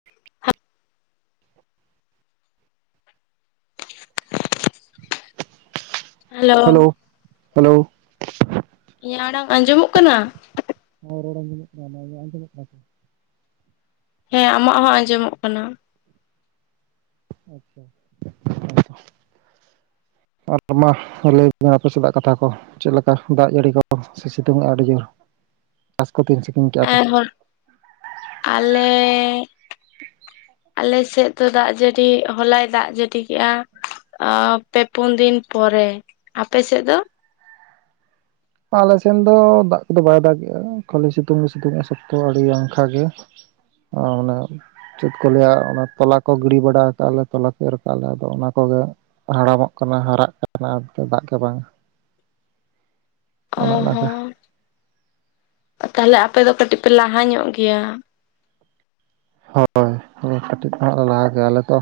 [inaudible] Hello! Hello! ᱤᱧᱟᱜ ᱟᱲᱟᱝ ᱟᱸᱡᱚᱢᱚᱜ ᱠᱟᱱᱟ? ᱦᱚᱸ ᱨᱚᱲ ᱟᱸᱡᱚᱢᱚᱜ ᱠᱟᱱᱟ ᱵᱷᱟᱜᱮ ᱟᱸᱡᱚᱢᱚᱜ ᱠᱟᱱᱟ ᱛᱚ᱾ ᱦᱮᱸ ᱟᱢᱟᱜ ᱦᱚᱸ ᱟᱸᱡᱚᱢᱚᱜ ᱠᱟᱱᱟ᱾ ᱟᱪᱪᱷᱟ ᱦᱚᱭ ᱫᱚ᱾ ᱟᱨ ᱛᱚ ᱢᱟ ᱞᱟᱹᱭ ᱵᱤᱱ ᱟᱯᱮ ᱥᱮᱫᱟᱜ ᱠᱟᱛᱷᱟ ᱠᱚ? ᱪᱮᱜ ᱞᱮᱠᱟ ᱫᱟᱜ ᱡᱟᱹᱲᱤ ᱠᱚ ᱥᱮ ᱥᱤᱛᱩᱝᱮᱜ-ᱟ ᱟᱰᱤ ᱡᱳᱨ ᱪᱟᱥ ᱠᱚ ᱛᱤᱱ ᱥᱤᱛᱤᱝ ᱠᱮᱜ-ᱟ ᱯᱮ? ᱟᱞᱮᱻᱼᱼ ᱟᱞᱮ ᱥᱮᱜ ᱫᱚ ᱫᱟᱜ ᱡᱟᱹᱨᱤ ᱦᱚᱞᱟᱭ ᱫᱟᱜ ᱡᱟᱹᱰᱤ ᱠᱮᱜ-ᱟ᱾ ᱟᱻ ᱯᱮ ᱯᱩᱱ ᱫᱤᱱ ᱯᱚᱨᱮ, ᱟᱯᱮ ᱥᱮᱜ ᱫᱚ? ᱟᱞᱮ ᱥᱮᱱ ᱫᱚ ᱫᱟᱜ ᱠᱚᱫᱚ ᱵᱟᱭ ᱫᱟᱜᱮᱜ-ᱟ ᱠᱷᱟᱹᱞᱤ ᱥᱤᱛᱩᱝ ᱜᱮ ᱥᱤᱛᱩᱝᱮᱜ-ᱟ ᱥᱚᱠᱛᱚ ᱟᱹᱲᱤ ᱟᱝᱠᱷᱟ ᱜᱮ᱾ ᱟᱨ ᱚᱱᱟᱼᱼ ᱪᱮᱫ ᱠᱚ ᱞᱟᱹᱭᱟ ᱚᱱᱟ ᱛᱚᱞᱟ ᱠᱚ ᱜᱤᱰᱤ ᱵᱟᱲᱟ ᱠᱟᱜ ᱞᱮ ᱛᱚᱞᱟ ᱠᱚ ᱮᱨ ᱠᱟᱜ ᱞᱮ ᱟᱫᱚ ᱚᱱᱟ ᱠᱚᱜᱮᱼᱼ ᱦᱟᱲᱟᱢᱚᱜ ᱠᱟᱱᱟ ᱦᱟᱨᱟᱜ ᱠᱟᱱᱟ ᱟᱨ ᱫᱟᱜ ᱜᱮ ᱵᱟᱝ᱾ ᱚ ᱚᱱᱟ ᱚᱱᱟ ᱜᱮ᱾ ᱛᱟᱦᱚᱞᱮ ᱟᱯᱮ ᱫᱚ ᱠᱟᱹᱴᱤᱡ ᱯᱮ ᱞᱟᱦᱟ ᱧᱚᱜ ᱜᱮᱭᱟ᱾ ᱦᱚᱭ ‌ [inaudible] ᱠᱟᱹᱴᱤᱡ ᱫᱚ ᱦᱟᱸᱜ ᱞᱮ ᱞᱟᱦᱟ ᱜᱮ ᱟᱞᱮ ᱫᱚ᱾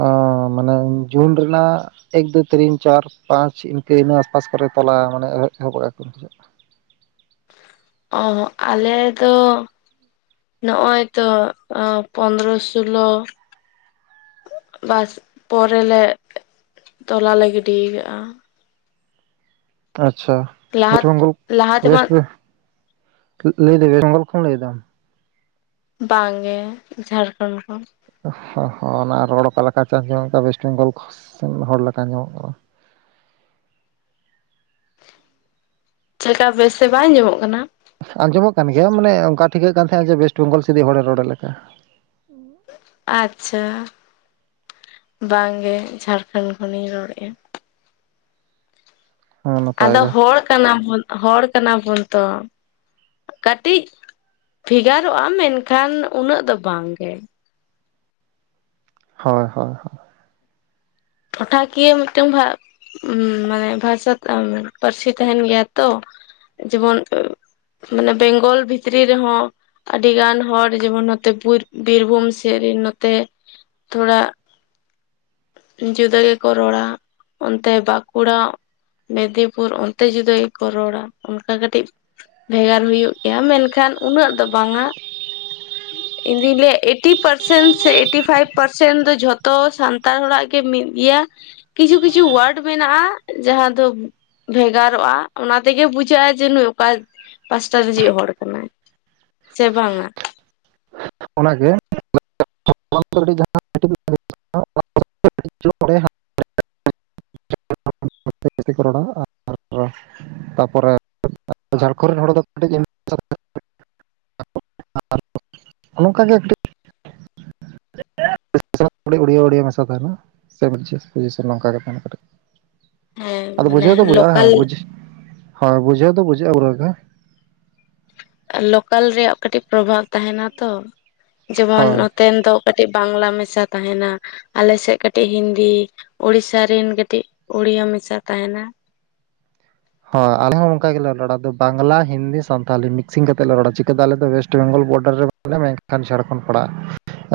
ᱚᱻ ᱢᱟᱱᱮ ᱡᱩᱱ ᱨᱮᱱᱟᱜᱼᱼ ᱮᱠ ᱫᱩ ᱛᱤᱨᱤᱱ ᱪᱟᱨ ᱯᱟᱸᱪ ᱤᱱᱠᱟᱹ ᱤᱱᱟᱹ ᱟᱥ ᱯᱟᱥ ᱠᱚᱨᱮ ᱛᱚᱞᱟ ᱢᱟᱱᱮ ᱮᱦᱚ ᱮᱦᱚᱵᱚᱜ-ᱟ ᱠᱚ ᱥᱮ ᱪᱮᱜ᱾ ᱚᱸᱦᱚᱸᱜ ᱟᱞᱮ ᱫᱚᱼᱼ ᱱᱚᱜ-ᱚᱭ ᱛᱚ ᱚᱸ ᱯᱚᱱᱫᱽᱨᱚ ᱥᱳᱞᱳᱼᱼ ᱵᱟᱥ ᱯᱚᱨᱮ ᱞᱮ ᱮᱜ ᱛᱚᱞᱟ ᱞᱮ ᱜᱤᱰᱤᱭ ᱠᱟᱜ-ᱟ᱾ ᱛᱚ ᱟᱪᱪᱷᱟ ᱞᱟᱦᱟ ᱢᱤᱜᱴᱷᱮᱜ ᱵᱟᱝ ᱜᱚᱞ ᱞᱟᱦᱟ ᱛᱮᱢᱟ ᱣᱮᱥᱴ ᱵᱮ᱾ [inaudible] ᱞᱟᱹᱭ ᱫᱟᱢ ᱵᱮᱝᱜᱚᱞ ᱠᱷᱚᱱ ᱞᱟᱹᱭ ᱫᱟᱢ᱾ ᱵᱟᱝ ᱜᱮ ᱡᱷᱟᱨᱠᱚᱸᱰ ᱠᱷᱚᱱ᱾ ᱦᱚ ᱦᱚ ᱚᱱᱟ ᱨᱚᱲ ᱚᱠᱟ ᱞᱮᱠᱟ ᱪᱚ ᱟᱸᱡᱚᱢᱚᱜ ᱠᱟ ᱣᱮᱥᱴ ᱵᱮᱝᱜᱚᱞ ᱠᱷᱚᱥ ᱚᱱᱟ ᱦᱚᱲ ᱞᱮᱠᱟ ᱟᱸᱡᱚᱢᱚᱜ ᱠᱟᱱᱟ᱾ ᱪᱮᱠᱟ ᱵᱮᱥ ᱛᱮ ᱵᱟᱭ ᱟᱧᱟᱢᱚᱜ ᱠᱟᱱᱟ᱾ ᱟᱸᱡᱚᱢᱚᱜ ᱠᱟᱱ ᱜᱮᱭᱟ ᱢᱟᱱᱮ ᱚᱱᱠᱟ ᱴᱷᱤᱠᱟᱹᱜ ᱠᱟᱱ ᱛᱟᱦᱮᱸᱜ ᱡᱮ ᱣᱮᱥᱴ ᱵᱮᱝᱜᱚᱞ ᱥᱤᱫᱤᱜ ᱦᱚᱲᱮ ᱨᱚᱲ ᱞᱮᱠᱟ᱾ ᱟᱪᱪᱷᱟ ᱵᱟᱝ ᱜᱮ ᱡᱷᱟᱨᱠᱚᱸᱰ ᱠᱷᱚᱱᱤᱧ ᱨᱚᱲᱮᱜ-ᱟ᱾ ᱦᱮᱸ ᱱᱟᱯᱟᱭ ᱟᱫᱚ ᱜᱮ ᱦᱚᱲ ᱠᱟᱱᱟ ᱵᱚᱱ ᱦᱚᱲ ᱠᱟᱱᱟ ᱵᱚᱱ ᱛᱚ᱾ ᱠᱟᱹᱴᱤᱡ ᱵᱷᱮᱜᱟᱨᱚᱜ-ᱟ ᱢᱮᱱᱠᱷᱟᱱ ᱩᱱᱟᱹᱜ ᱫᱚ ᱵᱟᱝ ᱜᱮ᱾ ᱦᱚᱭ ᱦᱚᱭ ᱦᱚᱭ᱾ ᱴᱚᱴᱷᱟ ᱠᱤᱭᱟᱹ ᱢᱤᱫᱴᱟᱝ ᱵᱷᱟᱜᱼᱼ ᱩᱢᱻ ᱢᱟᱱᱮ ᱵᱷᱟᱥᱟ ᱛᱮ ‌ᱚ ᱢᱟᱱᱮ ᱯᱟᱹᱨᱥᱤ ᱛᱮᱦᱮᱸᱱ ᱜᱮᱭᱟ ᱛᱚ ᱡᱮᱢᱚᱱ ᱩᱼᱼ ᱢᱟᱱᱮ ᱵᱮᱝᱜᱚᱞ ᱵᱷᱤᱛᱨᱤ ᱨᱮᱦᱚᱸᱼᱼ ᱟᱹᱰᱤ ᱜᱟᱱ ᱦᱚᱲ ᱡᱮᱢᱚᱱ ᱱᱚᱛᱮ ᱵᱩᱨ ᱵᱤᱨᱵᱷᱩᱢ ᱥᱮᱫ ᱨᱮᱱ ᱱᱚᱛᱮ ᱛᱷᱚᱲᱟᱼᱼ ᱡᱩᱫᱟᱹ ᱜᱮᱠᱚ ᱨᱚᱲᱟ ᱚᱱᱛᱮ ᱵᱟᱸᱠᱩᱲᱟᱼᱼ ᱢᱮᱫᱤᱯᱩᱨ ᱚᱱᱛᱮ ᱡᱩᱫᱤ ᱠᱚ ᱨᱚᱲᱟ ᱚᱱᱠᱟ ᱠᱟᱹᱴᱤᱡᱼᱼ ᱵᱷᱮᱜᱟᱨ ᱦᱩᱭᱩᱜ ᱜᱮᱭᱟ ᱢᱮᱱᱠᱷᱟᱱ ᱩᱱᱟᱹᱜ ᱫᱚ ᱵᱟᱝᱟ᱾ ᱤᱧ ᱫᱩᱧ ᱞᱟᱹᱭᱮᱜ ᱮᱭᱴᱤ ᱯᱟᱨᱥᱮᱱ ᱥᱮ ᱮᱭᱴᱤ ᱯᱷᱟᱭᱤᱵᱽ ᱯᱟᱨᱥᱮᱱ ᱫᱚ ᱡᱷᱚᱛᱚ ᱥᱟᱱᱛᱟᱲ ᱦᱚᱲᱟᱜᱼᱼ ᱠᱮ ᱢᱤᱫ ᱜᱮᱭᱟ ᱠᱤᱪᱷᱩ ᱠᱤᱪᱷᱩ ᱚᱣᱨᱰ ᱢᱮᱱᱟᱜ-ᱟ ᱡᱟᱦᱟᱸ ᱫᱚ ᱵᱷᱮᱜᱟᱨᱚᱜ-ᱟ ᱚᱱᱟ ᱛᱮᱜᱮ ᱵᱩᱡᱷᱟᱹᱜ-ᱟᱭ ᱡᱮ ᱱᱩᱭ ᱚᱠᱟ ᱯᱟᱥᱴᱟ ᱨᱮᱱᱤᱡ ᱦᱚᱲ ᱠᱟᱱᱟᱭ? ᱥᱮ ᱵᱟᱝᱟ᱾ ᱚᱱᱟᱜᱮ [unintelligible] ᱠᱟᱹᱴᱤᱡ‌ ᱪᱚᱲᱮ ‌ᱦᱟᱸᱜ [unintelligible] ᱚᱱᱟᱛᱮ ᱠᱚ ᱡᱟᱹᱥᱛᱤ ᱨᱚᱲᱟ ᱟᱨᱚ ᱛᱟᱨᱯᱚᱨᱮ [unintelligible] ᱟᱨ ᱡᱷᱟᱲᱠᱷᱚᱸᱰ ᱨᱮᱱ ᱦᱚᱲ ᱫᱚ ᱠᱟᱹᱴᱤᱡ [unintelligible] ᱦᱚᱸᱜ-ᱚ ᱱᱚᱝᱠᱟ ᱜᱮ ᱠᱟᱹᱴᱤᱡ [unintelligible] ᱪᱷᱟᱲᱟ ᱩᱲᱭᱟᱹ ᱩᱲᱭᱟᱹ ᱢᱮᱥᱟ ᱛᱟᱸᱦᱮᱱᱟ ᱥᱮ ᱮᱠᱡᱟᱥᱴ ᱡᱮᱥᱮ ᱱᱚᱝᱠᱟ ᱜᱮ ᱛᱟᱸᱦᱮᱱᱟ ᱠᱟᱹᱴᱤᱡ᱾ ᱦᱮᱸ ᱟᱫᱚ ᱢᱟᱱᱮ ᱵᱩᱡᱷᱟᱹᱣ ᱫᱚ ᱵᱩᱡᱷᱟᱜ-ᱟ, ᱦᱚᱸ ᱞᱳᱠᱟᱞ ᱵᱩᱡᱽ ᱦᱚᱸ ᱵᱩᱡᱷᱟᱹᱣ ᱫᱚ ᱵᱩᱡᱷᱟᱹᱜ-ᱟ ᱵᱚᱨᱜᱟ᱾ ᱮ ᱞᱳᱠᱟᱞ ᱨᱮᱭᱟᱜ ᱠᱟᱹᱴᱤᱡ ᱯᱨᱚᱵᱷᱟᱵᱽ ᱛᱟᱸᱦᱮᱱᱟ ᱛᱚ ᱡᱮᱢᱚᱱ ᱦᱳᱭ ᱱᱚᱛ ᱛᱮᱱ ᱫᱚ ᱠᱟᱹᱴᱤᱡ ᱵᱟᱝᱞᱟ ᱢᱮᱥᱟ ᱛᱟᱸᱦᱮᱱᱟ᱾ ᱟᱞᱮ ᱥᱮᱫ ᱠᱟᱹᱴᱤᱡ ᱦᱤᱱᱫᱤ, ᱩᱲᱤᱥᱥᱟ ᱨᱮᱱ ᱠᱟᱹᱴᱤᱡ ᱩᱲᱤᱭᱟ. ᱢᱮᱥᱟ ᱛᱟᱸᱦᱮᱱᱟ᱾ ᱦᱳᱭ ᱟᱞᱮ ᱦᱚᱸ ᱚᱝᱠᱟ ᱜᱮᱞᱮ ᱨᱚᱲᱟ, ᱟᱫᱚ ᱵᱟᱝᱞᱟ ᱦᱤᱱᱫᱤ ᱥᱟᱱᱛᱷᱟᱞᱤ ᱢᱤᱠᱥᱤᱝ ᱠᱟᱛᱮᱫ ᱞᱮ ᱨᱚᱲᱟ᱾ ᱪᱤᱠᱟᱹᱛᱮ ᱟᱞᱮ ᱫᱚ ᱚᱭᱮᱥᱴ ᱵᱮᱝᱜᱚᱞ ᱵᱚᱰᱟᱨ ᱨᱮ [unintelligible] ᱮ ᱢᱮᱱᱠᱷᱟᱱ ᱡᱷᱟᱲᱠᱷᱚᱸᱰ ᱯᱟᱲᱟᱜ-ᱟ᱾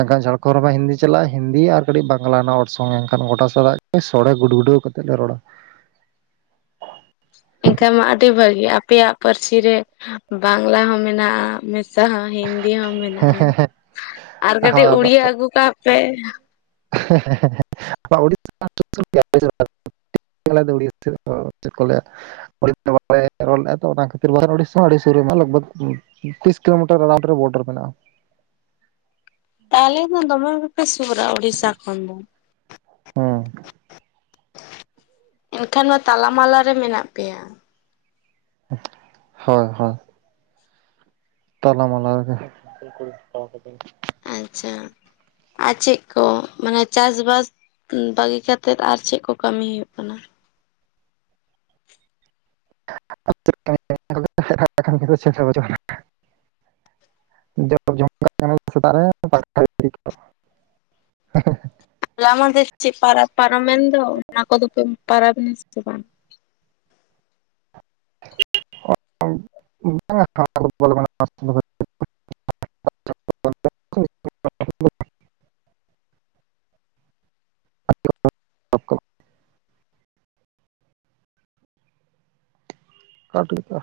ᱮᱱᱠᱷᱟᱱ ᱡᱷᱟᱲᱠᱷᱚᱸᱰ ᱨᱮᱢᱟ ᱦᱤᱱᱫᱤ ᱪᱟᱞᱟᱜ-ᱟ ᱦᱤᱱᱫᱤ ᱟᱨ ᱠᱟᱹᱴᱤᱡ ᱵᱟᱝᱞᱟ ᱱᱚ ᱚᱨᱥᱚᱝ ᱮᱱᱠᱷᱟᱱ ᱜᱚᱴᱟ ᱥᱟᱞᱟᱜ ᱥᱚᱲᱮ ᱜᱩᱰ-ᱜᱩᱰᱟᱹᱣ ᱠᱟᱛᱮᱫ ᱞᱮ ᱨᱚᱲᱟ᱾ ᱮᱝᱠᱷᱟᱡ ᱢᱟ ᱟᱹᱰᱤ ᱵᱷᱟᱹᱜᱤ, ᱟᱯᱮᱭᱟᱜ ᱯᱟᱹᱨᱥᱤ ᱨᱮ ᱵᱟᱝᱞᱟ ᱦᱚᱸ ᱢᱮᱱᱟᱜ-ᱟ ᱢᱮᱥᱟ ᱦᱚᱸ ᱦᱤᱱᱫᱤ ᱫᱤ ᱦᱚᱸ ᱢᱮᱱᱟᱜ-ᱟ ᱟᱨ ᱠᱟᱹᱴᱤᱡ ᱩᱲᱤᱭᱟᱹ ᱟᱹᱜᱩ ᱠᱟᱜ ᱯᱮ᱾ ᱟᱫᱚ ᱩᱲᱤᱥᱥᱟ ᱦᱚᱸ ᱥᱩᱨ ᱥᱩᱨ ᱵᱟᱨᱭᱟ ᱟᱯᱮ ᱥᱮᱫ ᱫᱚ? ᱟᱞᱮ ᱫᱚ ᱩᱲᱤᱥᱥᱟ ᱫᱚ ᱪᱮᱫ ᱠᱚ ᱞᱟᱹᱭᱟ᱾ [unintelligible] ᱵᱟᱭ ᱨᱚᱲ ᱞᱮᱜ-ᱟ ᱛᱚ ᱚᱱᱟ ᱠᱷᱟᱹᱛᱤᱨ, ᱵᱟᱝᱠᱷᱟᱱ ᱩᱲᱤᱥᱥᱟ ᱦᱚᱸ ᱟᱰᱤ ᱥᱩᱨ ᱨᱮ ᱢᱟ ᱞᱟᱜᱽᱵᱷᱟᱜᱽ ᱛᱤᱥ ᱠᱤᱞᱳᱢᱤᱴᱟᱨ ᱮᱨᱟᱣᱱᱴ ᱨᱮ ᱵᱚᱰᱟᱨ ᱢᱮᱱᱟᱜ-ᱟ᱾ ᱛᱟᱦᱞᱮ ᱫᱚ ᱫᱚᱢᱮ ᱜᱮᱯᱮ ᱥᱩᱨᱟ ᱩᱲᱤᱥᱥᱟ ᱠᱷᱚᱱ ᱫᱚ᱾ ᱦᱩᱸ ᱮᱱᱠᱷᱟᱱ ᱢᱟ ᱛᱟᱞᱟᱢᱟᱞᱟ ᱨᱮ ᱢᱮᱱᱟᱜ ᱯᱮᱭᱟ᱾ ᱦᱳᱭ ᱦᱳᱭ᱾ ᱛᱟᱞᱟᱢᱟᱞᱟ ᱨᱮᱜᱮ᱾ ᱟᱪᱪᱷᱟ, ᱟᱨ ᱪᱮᱫ ᱠᱚ ᱢᱟᱱᱮ ᱪᱟᱥ ᱵᱟᱥ ᱵᱟᱹᱜᱤ ᱠᱟᱛᱮᱫ ᱟᱨ ᱪᱮᱫ ᱠᱚ ᱠᱟᱹᱢᱤ ᱦᱩᱭᱩᱜ ᱠᱟᱱᱟ? ᱟᱨ ᱪᱮᱫ ᱠᱟᱹᱢᱤ ᱚᱲᱟᱜ ᱨᱮᱫᱚ ᱮᱠᱷᱚᱱ ᱠᱟᱹᱢᱤ ᱠᱚᱫᱚ ᱪᱮᱫ ᱜᱮ ᱦᱟᱸ ᱱᱟ᱾ ᱡᱟᱜᱮ ᱡᱚᱢ ᱠᱟᱜ ᱠᱟᱱᱟ ᱞᱮ ᱥᱮᱛᱟᱜ ᱨᱮ [unintelligible] ᱦᱚᱞᱟ ᱢᱟᱫᱷᱮᱨ ᱪᱮᱫ ᱯᱟᱨᱟᱵᱽ ᱯᱟᱨᱚᱢᱮᱱ ᱫᱚ ᱚᱱᱟ ᱠᱚᱫᱚ ᱯᱮ ᱯᱟᱨᱟᱵᱽᱱᱟ ᱥᱮ ᱵᱟᱝ? [unintelligible] [unintelligible] ᱠᱟᱴ [unintelligible]